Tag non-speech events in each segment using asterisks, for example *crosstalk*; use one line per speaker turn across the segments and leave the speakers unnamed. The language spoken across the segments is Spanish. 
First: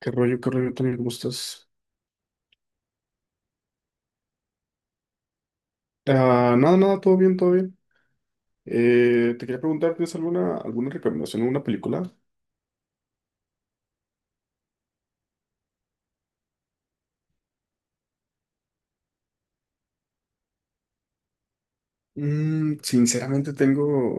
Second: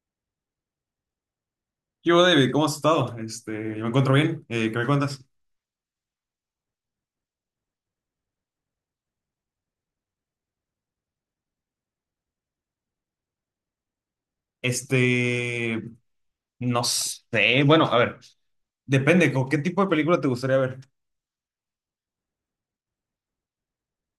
Qué rollo, Tony? ¿Cómo estás?
¿Qué hubo, David? ¿Cómo has estado? Yo me encuentro bien. ¿Qué me cuentas?
Ah, nada, nada, todo bien, todo bien. Te quería preguntar, ¿tienes alguna recomendación, alguna película?
Este, no sé. Bueno, a ver, depende. ¿Con qué tipo de película te gustaría ver?
Mm, sinceramente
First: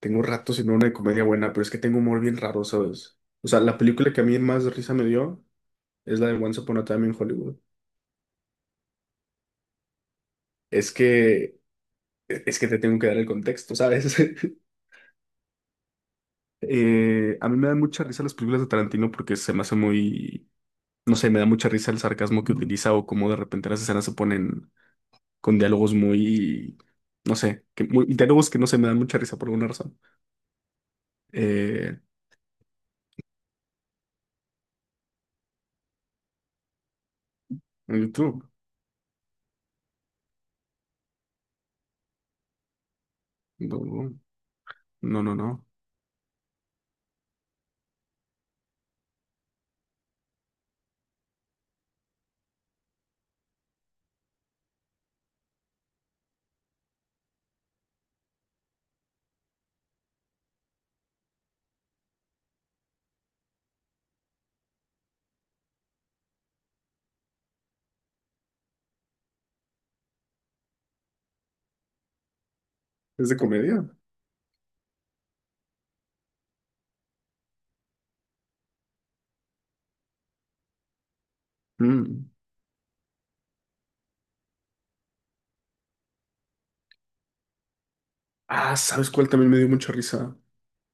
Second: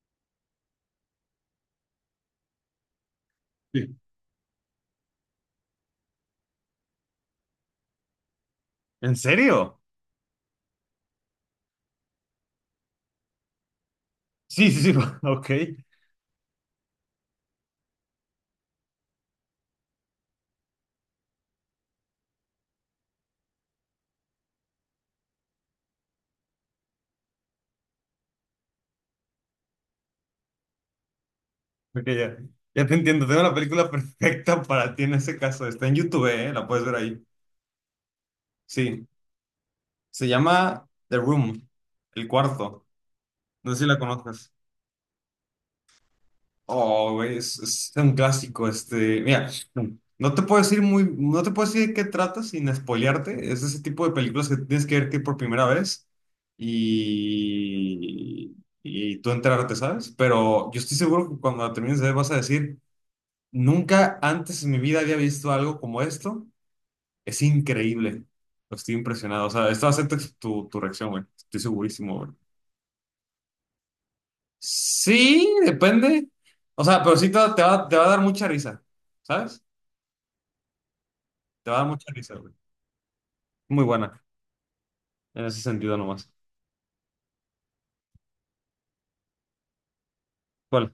tengo rato sin ver una de comedia buena, pero es que tengo humor bien raro, ¿sabes? O sea, la
Sí.
película que a mí más risa me dio es la de Once Upon a Time in Hollywood.
¿En serio?
Es que, es que te tengo que dar el contexto, ¿sabes?
Sí,
*laughs*
sí, sí. *laughs* Ok,
A mí me dan mucha risa las películas de Tarantino porque se me hace no sé, me da mucha risa el sarcasmo que utiliza o cómo de repente las escenas se ponen con no sé, que diálogos que no se me dan mucha risa por alguna razón. Eh,
ok, ya. Ya te entiendo. Tengo la película *laughs* perfecta para ti en ese caso. Está en YouTube, ¿eh? La puedes ver ahí.
en YouTube.
Sí. Se llama The Room, El Cuarto. No sé si la
No,
conozcas.
no, no.
Oh, güey, es un clásico, mira, no te puedo decir muy, no te puedo decir de qué trata sin spoilearte, es ese tipo de películas que tienes que ver que por primera vez y, y tú enterarte, ¿sabes? Pero yo estoy seguro que cuando la termines de ver vas a decir, nunca antes en mi vida había visto algo como esto, es increíble, estoy impresionado, o sea, esto va a ser tu, tu reacción, güey, estoy segurísimo, güey.
¿Es de comedia?
Sí, depende. O sea, pero sí te va a dar mucha risa, ¿sabes? Te va a dar mucha
Mm.
risa, güey. Muy buena, en ese sentido nomás.
Ah, ¿sabes cuál también me dio mucha risa?
¿Cuál?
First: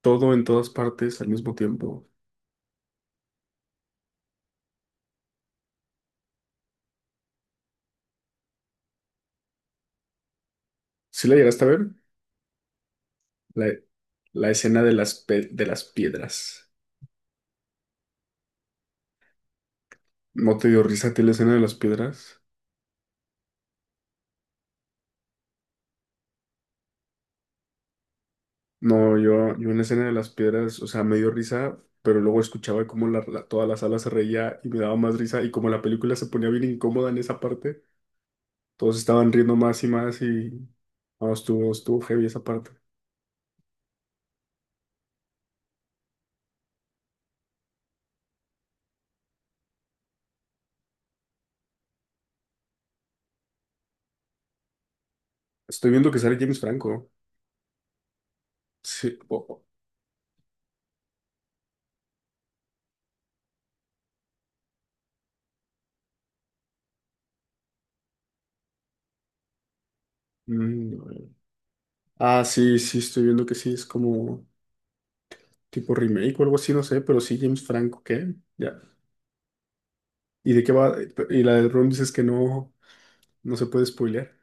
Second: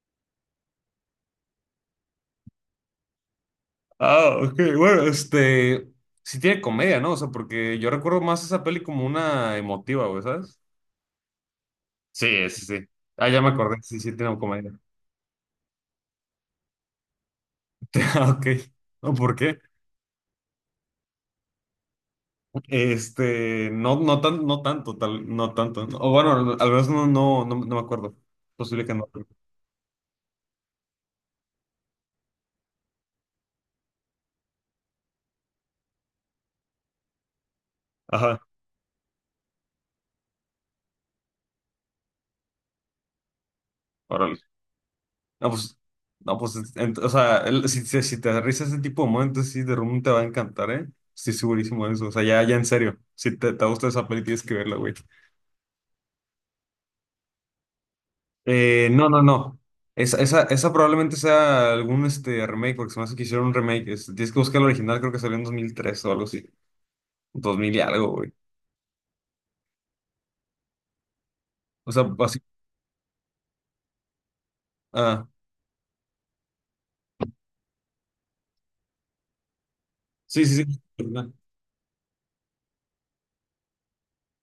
Todo en todas partes al mismo tiempo.
Ah, ok, bueno, Sí tiene comedia, ¿no? O sea, porque yo recuerdo más esa peli como una emotiva, güey, ¿sabes?
¿Sí la llegaste a ver?
Sí, sí, sí. Ah, ya me
La,
acordé, sí, sí tiene
la
comedia.
escena de de las piedras.
*laughs* Ah, Ok. ¿No? ¿Por qué?
¿No te dio risa a ti la escena de las piedras?
No, no tan, no tanto, tal, no tanto. ¿No? O bueno, al menos no, no, no, no me acuerdo. Posible que no.
No, yo en la escena de las piedras, o sea, me dio risa, pero luego escuchaba cómo toda la sala se reía y me daba más risa y como la película se ponía bien incómoda en esa parte,
Ajá.
todos estaban riendo más y más y no, estuvo heavy esa parte.
Órale. No, pues, no, pues, o sea, si te aterrizas ese tipo de momentos, sí, The Room te va a encantar, ¿eh? Estoy segurísimo de eso. O sea, ya, ya en serio, si te gusta esa peli, tienes que verla, güey.
Estoy viendo que sale James Franco.
No,
Sí.
no, no. Esa probablemente sea algún remake, porque se me hace que hicieron un remake. Tienes que buscar el original, creo que salió en 2003 o algo así, dos mil y algo, güey.
Mm,
O sea, así.
ah, sí, estoy viendo que sí, es como
Ah,
tipo remake o algo así, no sé, pero sí, James Franco, ¿qué? Ya.
sí,
¿Y
sí,
de qué
sí.
va? Y la de Ron dices que no se puede spoilear.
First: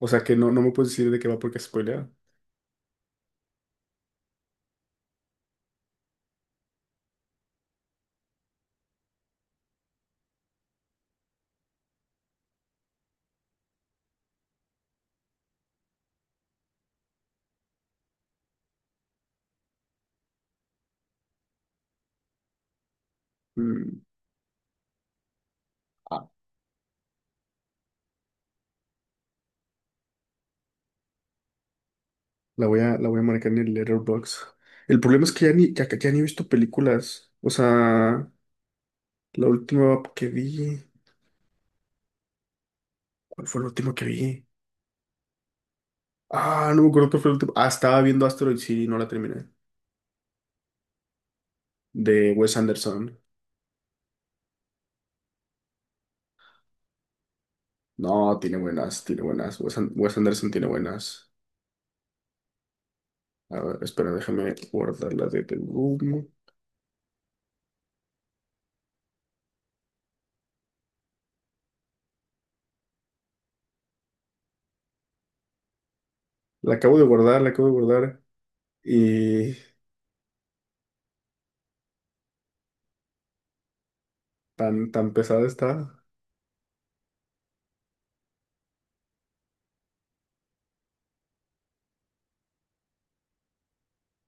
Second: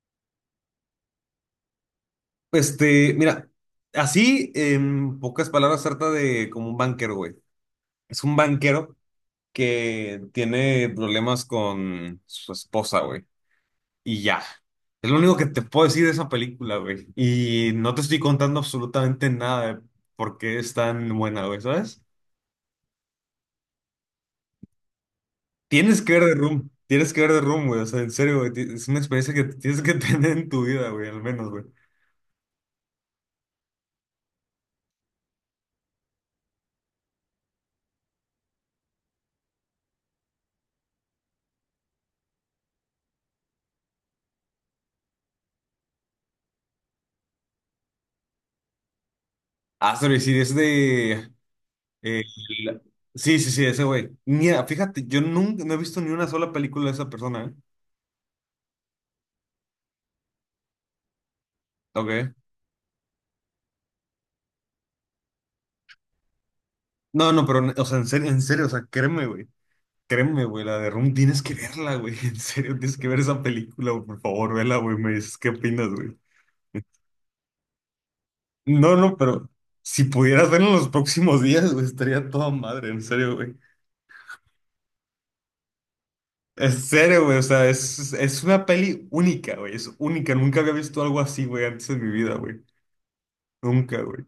O sea, que no, no me puedes decir de qué va porque es spoileada.
Mira, así, en pocas palabras, trata de como un banquero, güey. Es un banquero que tiene problemas con su esposa, güey. Y ya. Es lo único que te puedo decir de esa película, güey. Y no te estoy contando absolutamente nada de por qué es tan buena, güey, ¿sabes? Tienes que ver
Ah,
The Room. Tienes que ver The Room, güey. O sea, en serio, güey. Es una experiencia que tienes que *laughs* tener en tu vida, güey, al menos, güey.
la voy a, la voy a marcar en el Letterboxd. El problema es que ya ya ni he visto películas. O sea, la última que vi. ¿Cuál fue la última que vi? Ah, no me acuerdo cuál fue la última. Ah, estaba viendo Asteroid City y no la terminé.
Ah, sorry, sí, es de... eh,
De Wes
la-
Anderson.
Sí, sí, sí, ese güey. Mira, fíjate, yo nunca, no he visto ni una sola película de esa persona, ¿eh?
No, tiene buenas, tiene buenas. Wes Anderson tiene buenas.
Ok.
A ver, espera, déjame guardar la de The Room.
No, no, pero, o sea, en serio, o sea, créeme, güey. Créeme, güey, la de Room tienes que verla, güey. *laughs* En serio, tienes que ver esa película, güey, por favor, vela, güey. Me dices qué opinas, güey.
La acabo de guardar, la acabo de guardar.
No, no, pero
Y
si pudieras verlo en los próximos días, güey, estaría toda madre, en serio, güey.
tan pesada está.
En serio, güey, o sea, es una peli única, güey, es única. Nunca había visto algo así, güey, antes de mi vida, güey. Nunca, güey.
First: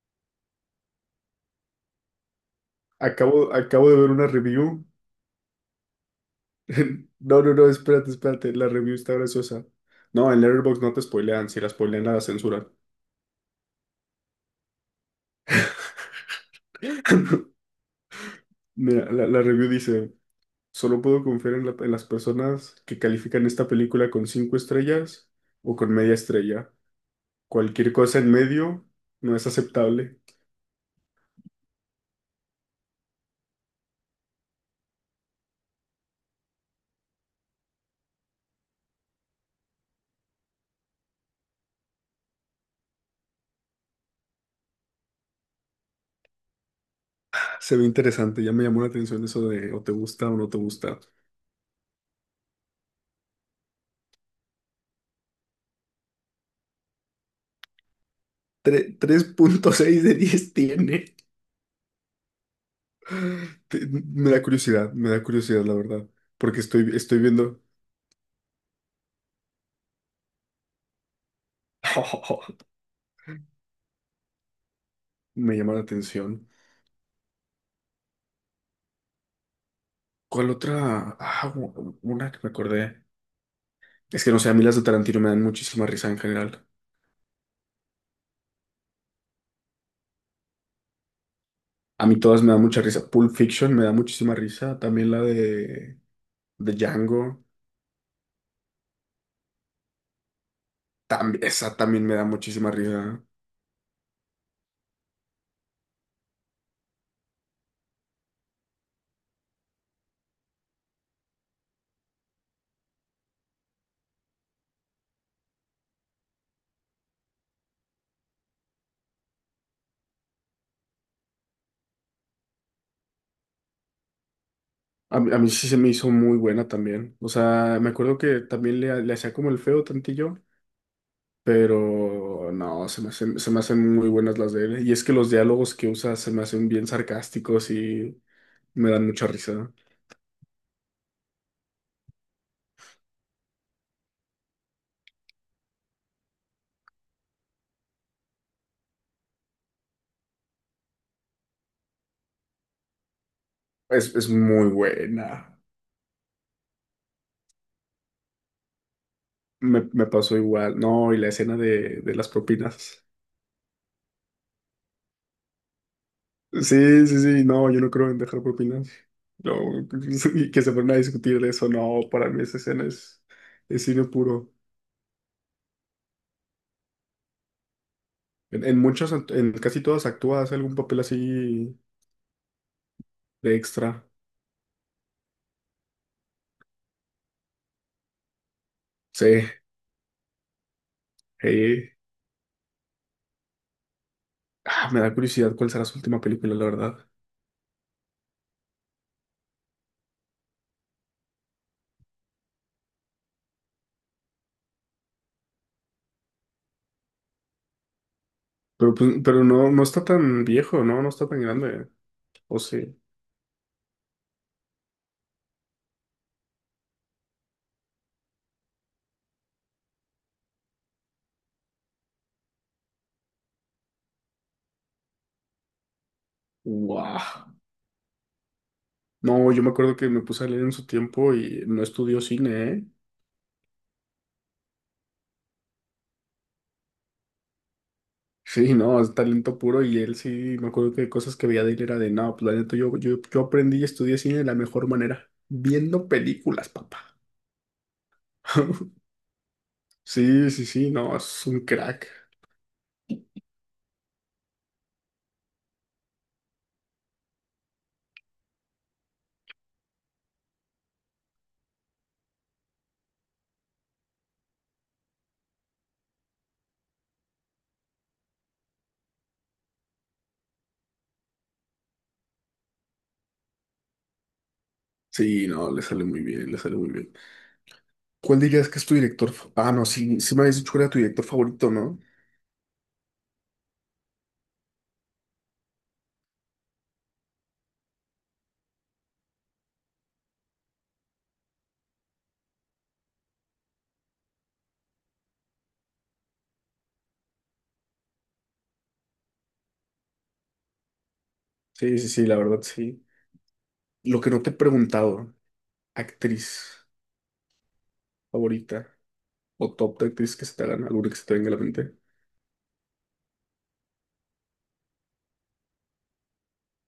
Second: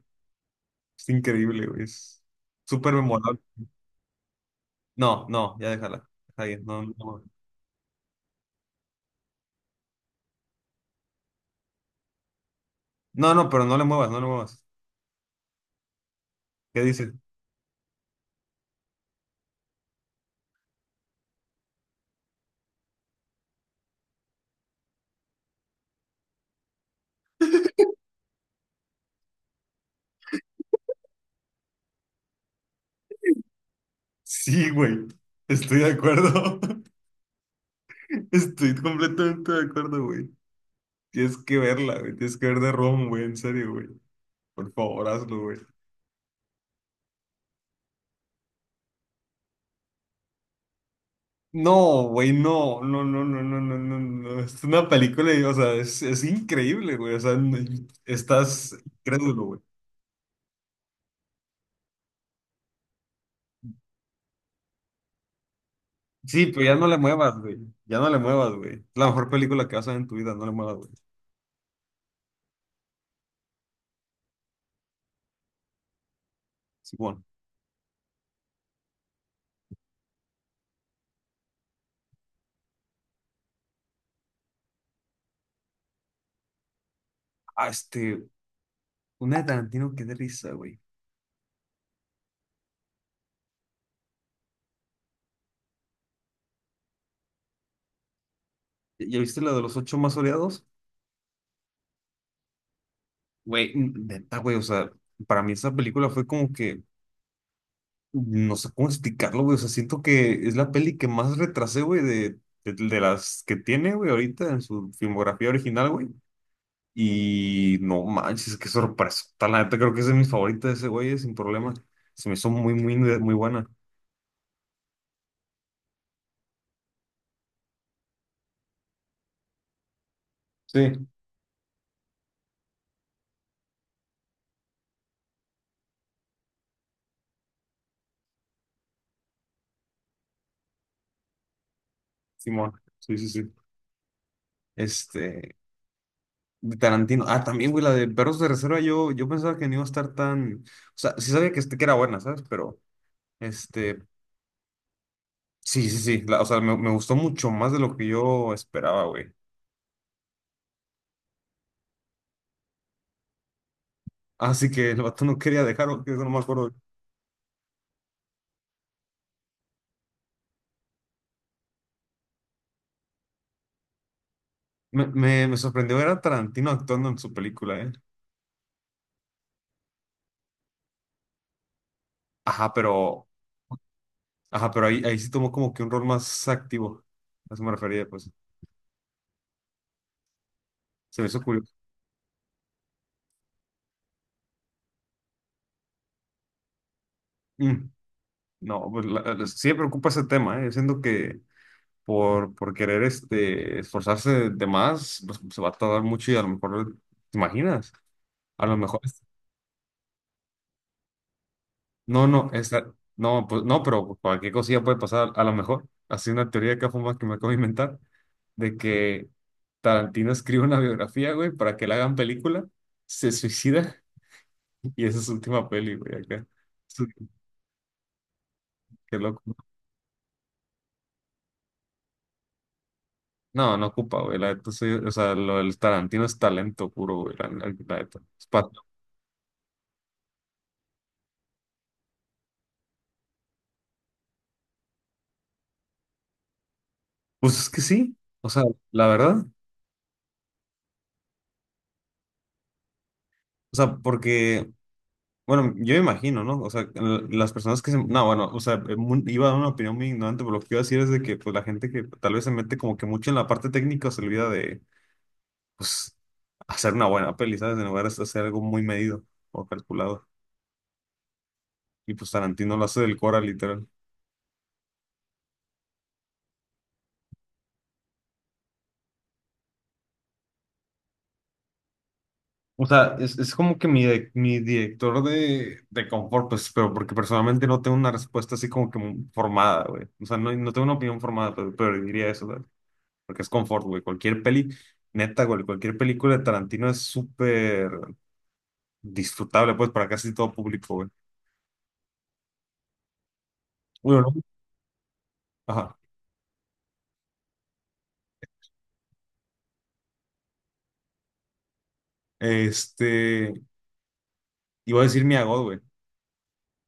Es increíble, güey, es súper memorable.
Acabo de ver una review.
No, no, ya déjala. Está bien, no,
*laughs*
no, le
No, no, no, espérate, espérate. La review está graciosa. No, en Letterboxd no te spoilean. Si la spoilean, la censuran.
no, no, pero no le muevas, no le muevas. ¿Qué dices?
*laughs* Mira, la review dice: Solo puedo confiar en, en las personas que califican esta película con 5 estrellas o con media estrella. Cualquier cosa en medio no es aceptable.
Sí, güey, estoy de acuerdo. *laughs* Estoy completamente de acuerdo, güey. Tienes que verla, güey. Tienes que ver de Rom, güey. En serio, güey. Por favor, hazlo, güey.
*laughs* Se ve interesante. Ya me llamó la atención eso de o te gusta o no te gusta.
No, güey, no, no, no, no, no, no, no, no. Es una película, y, o sea, es increíble, güey. O sea, estás
Tres
crédulo, güey.
punto seis de 10 tiene. *laughs* Me da curiosidad, la verdad.
Sí,
Porque
pero ya no
estoy,
le
estoy
muevas, güey.
viendo.
Ya no le muevas, güey. Es la mejor película que vas a ver en tu vida, no le muevas, güey.
*laughs* Me llama la atención.
Sí, bueno.
¿Cuál otra? Ah, una que me acordé. Es que no sé, a mí las de Tarantino me dan muchísima risa en general.
Ah, una de Tarantino, qué de risa, güey.
A mí todas me dan mucha risa. Pulp Fiction me da muchísima risa. También la de Django.
¿Ya viste la de los ocho más odiados?
También, esa también me da muchísima risa.
Güey, neta, güey, o sea, para mí esa película fue como que no sé cómo explicarlo, güey. O sea, siento que es la peli que más retrasé, güey, de las que tiene, güey, ahorita en su filmografía original, güey. Y no manches, qué sorpresa. La neta, creo que es de mis favoritas de ese güey, sin problema. Se me hizo muy, muy, muy buena.
A mí sí se me hizo muy buena también. O sea, me acuerdo que también le hacía como el feo tantillo,
Sí.
pero no, se me hacen muy buenas las de él. Y es que los diálogos que usa se me hacen bien sarcásticos y me dan mucha risa.
Simón, sí, sí, sí. Este, de Tarantino. Ah, también, güey, la de Perros de Reserva, yo pensaba que no iba a estar tan. O sea, sí sabía que era buena, ¿sabes? Pero, este,
Es muy buena.
sí, sí, sí. O sea, me gustó mucho más de lo que yo esperaba, güey.
Me pasó igual. No, y la escena de las propinas.
Así que el vato no quería dejarlo, que eso no me acuerdo.
Sí, sí, sí. No, yo no creo en dejar propinas. No, *laughs* y que se ponen a discutir de eso. No, para mí esa escena es cine puro.
Me sorprendió ver a Tarantino actuando en su película, ¿eh?
En muchos, en casi todas actúa, hace algún papel así
Ajá, pero,
de extra.
ajá, pero ahí sí tomó como que un rol más activo. A eso me refería, pues.
Sí,
Se me hizo curioso.
sí. Ah, me da curiosidad cuál será su última película, la verdad.
Mm, no, pues sí me preocupa ese tema, ¿eh? Siento que por querer esforzarse de más, pues, se va a tardar mucho y a lo mejor, ¿te imaginas? A lo
Pero,
mejor,
pues, pero no, no está tan viejo, ¿no? No está tan grande.
no, no,
O sí.
no, pues, no, pero cualquier cosilla puede pasar, a lo mejor. Así una teoría que fuma que me acabo de inventar, de que Tarantino escribe una biografía, güey, para que la hagan película, se suicida *laughs* y esa es su última peli, güey, acá. Su-
Wow.
Qué loco.
No, yo me acuerdo que me puse a leer en su tiempo y no estudió cine, ¿eh? *laughs*
No, no ocupa, güey, la neta, o sea, lo del Tarantino es talento puro, güey, la neta.
Sí, no, es talento puro y él sí, me acuerdo que cosas que veía de él era de, no, pues la neta, yo aprendí y estudié cine de la mejor manera, viendo películas, papá.
Pues es que sí, o sea, la
*laughs*
verdad,
Sí, sí, sí, no, es un crack.
o sea, porque, bueno, yo me imagino, ¿no? O sea, las personas que se, no, bueno, o sea, iba a dar una opinión muy ignorante, pero lo que iba a decir es de que, pues, la gente que tal vez se mete como que mucho en la parte técnica se olvida de pues, hacer una buena peli, ¿sabes? En lugar de hacer algo muy medido o calculado. Y pues Tarantino lo hace del Cora, literal.
Sí, no, le sale muy bien, le sale muy bien. ¿Cuál dirías que es tu director? Ah, no, sí, sí me habías dicho que era tu director favorito, ¿no?
O sea, es como que mi director de confort, pues, pero porque personalmente no tengo una respuesta así como que muy formada, güey. O sea, no tengo una opinión formada, pero, diría eso, ¿sabes? Porque es confort, güey. Cualquier peli, neta, güey, cualquier película de Tarantino es súper disfrutable, pues, para casi todo público, güey.
Sí, sí, sí, la verdad, sí. Lo
Bueno,
que
¿no?
no te he preguntado,
Ajá.
actriz favorita o top de actriz que se te hagan, alguna que se te venga a la mente.
Este, iba a decir mi God, güey.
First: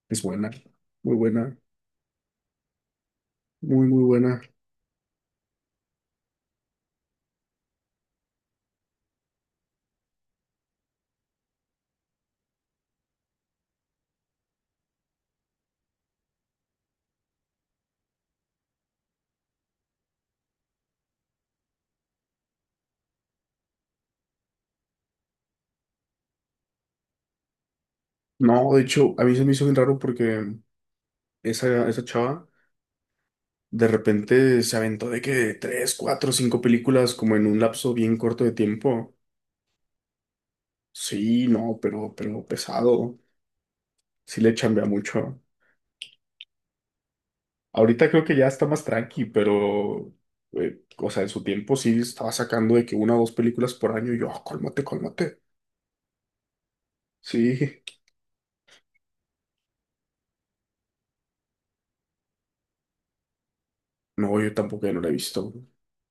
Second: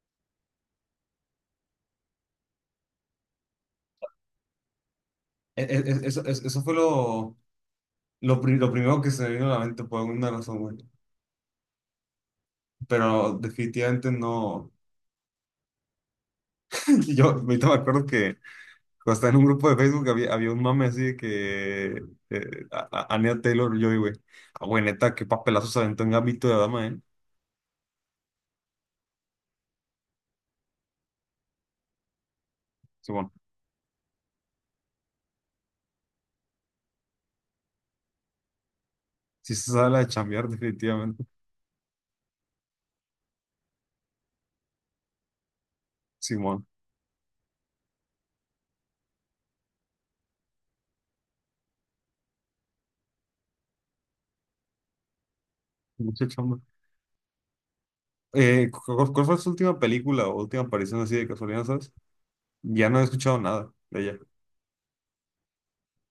Es buena, muy, muy buena.
E- e- eso fue lo primero que se me vino a la mente por alguna razón, güey. Pero definitivamente no. *laughs* Yo ahorita me acuerdo que cuando estaba en un grupo de Facebook había un mame así de que Anya Taylor-Joy, güey. Ah, güey, neta, qué papelazo se aventó en Gambito de Dama, ¿eh?
No, de hecho, a mí se me hizo bien raro porque esa chava
Simón.
de repente se aventó de que 3, 4, 5 películas como en un lapso bien corto de tiempo.
Sí se sabe la de chambear, definitivamente.
Sí, no, pero pesado. Sí le chambea mucho.
Simón.
Ahorita creo que ya está más tranqui, pero, o sea, en su tiempo sí estaba sacando de que una o dos películas por año. Y yo, "Ah, cálmate, cálmate.
Mucha chamba.
Sí,
¿Cuál fue su última película o última aparición así de casualidad, sabes? Ya no he escuchado nada de ella.
no, yo tampoco ya no la he visto.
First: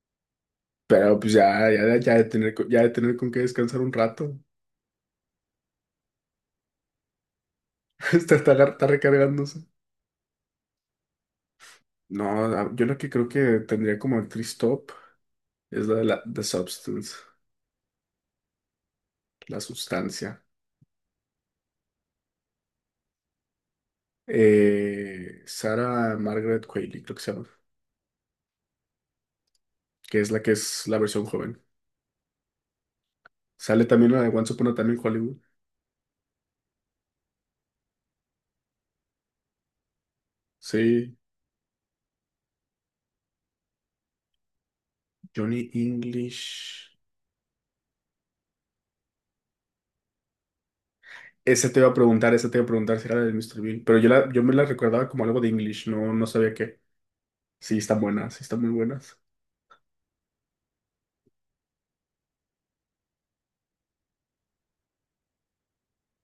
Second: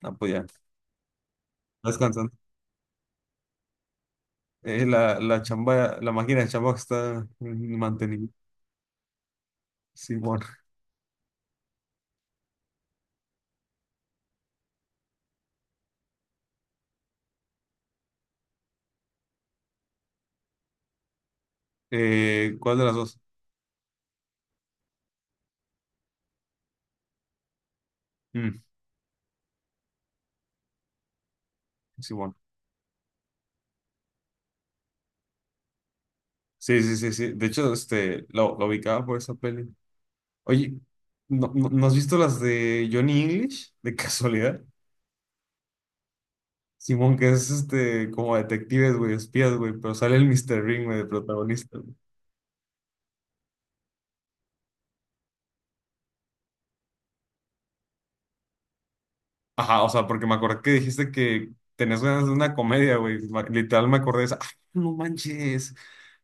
Ah, pues ya.
Pero pues ya, ya, ya de
Descansando.
ya de tener con qué descansar un rato.
La chamba, la máquina de chamba que está
*laughs*
manteniendo
Está, está recargándose.
Simón.
No, yo lo que creo que tendría como actriz top es la de la The Substance, la sustancia.
¿Cuál de las dos?
Sarah Margaret Qualley, creo que se llama,
Mm,
que es la versión joven.
Simón.
Sale también la de Once Upon a Time en Hollywood.
Sí, sí, sí, sí. De hecho, lo ubicaba por esa peli. Oye,
Sí,
¿no has visto las de Johnny English? De casualidad.
Johnny English.
Simón, que es como detectives, güey, espías, güey, pero sale el Mr. Ring, güey, de
Esa
protagonista,
te iba a
güey.
preguntar, esa te iba a preguntar si era la de Mr. Bean, pero yo, la, yo me la recordaba como algo de English, no, no sabía qué. Sí, están buenas, sí, están muy buenas.
Ajá, o sea, porque me acordé que dijiste que tenés ganas de una comedia, güey. Literal me acordé de esa. ¡Ah, no manches!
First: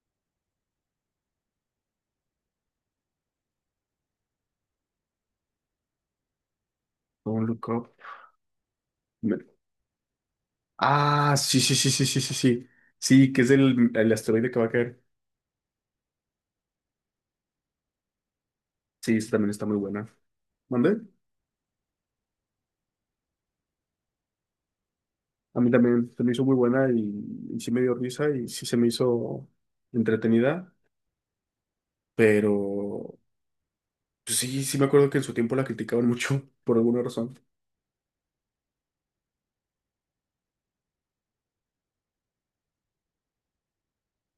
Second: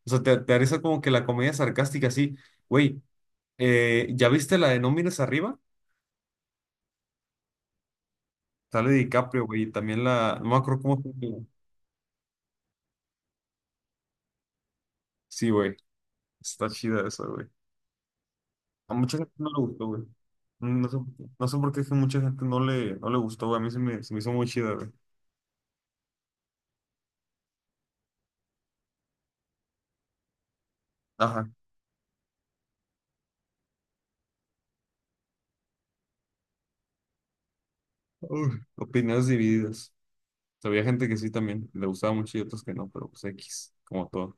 O sea, te haré esa como que la comedia sarcástica, así. Güey, ¿ya viste la de No mires arriba?
Don't Look Up.
Sale
Me-
DiCaprio, güey, y también la. No me acuerdo cómo se
Ah,
llama.
sí, sí, sí, sí, sí, sí, sí. Sí, que es el asteroide que va a caer.
Sí, güey. Está chida esa, güey. A
Sí,
mucha gente
esta
no
también
le
está muy
gustó, güey.
buena.
No sé,
¿Mande?
por qué- no sé por qué es que mucha gente no le gustó, güey. A mí se me hizo muy chida, güey.
A mí también se me hizo muy buena y sí me dio risa y sí se me hizo entretenida,
Ajá.
pero pues sí, sí me acuerdo que en su tiempo la criticaban mucho *laughs* por alguna razón.
Uf, opiniones divididas. O sea, había gente que sí también le gustaba mucho y otros que no, pero pues X, como todo.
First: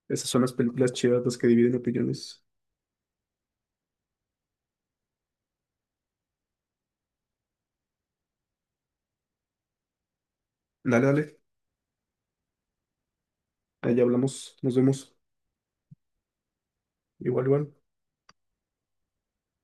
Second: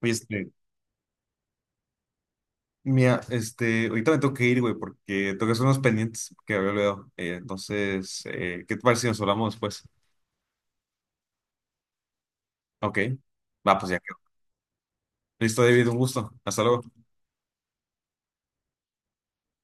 Oye,
Esas son las películas chidas las que dividen opiniones.
mira, ahorita me tengo que ir, güey, porque tengo que hacer unos pendientes que había olvidado. Entonces, ¿qué te parece si nos hablamos después?
Dale, dale.
Ok. Va, pues ya
Allá
quedó.
hablamos, nos vemos.
Listo, David, un gusto. Hasta luego.
Igual, igual.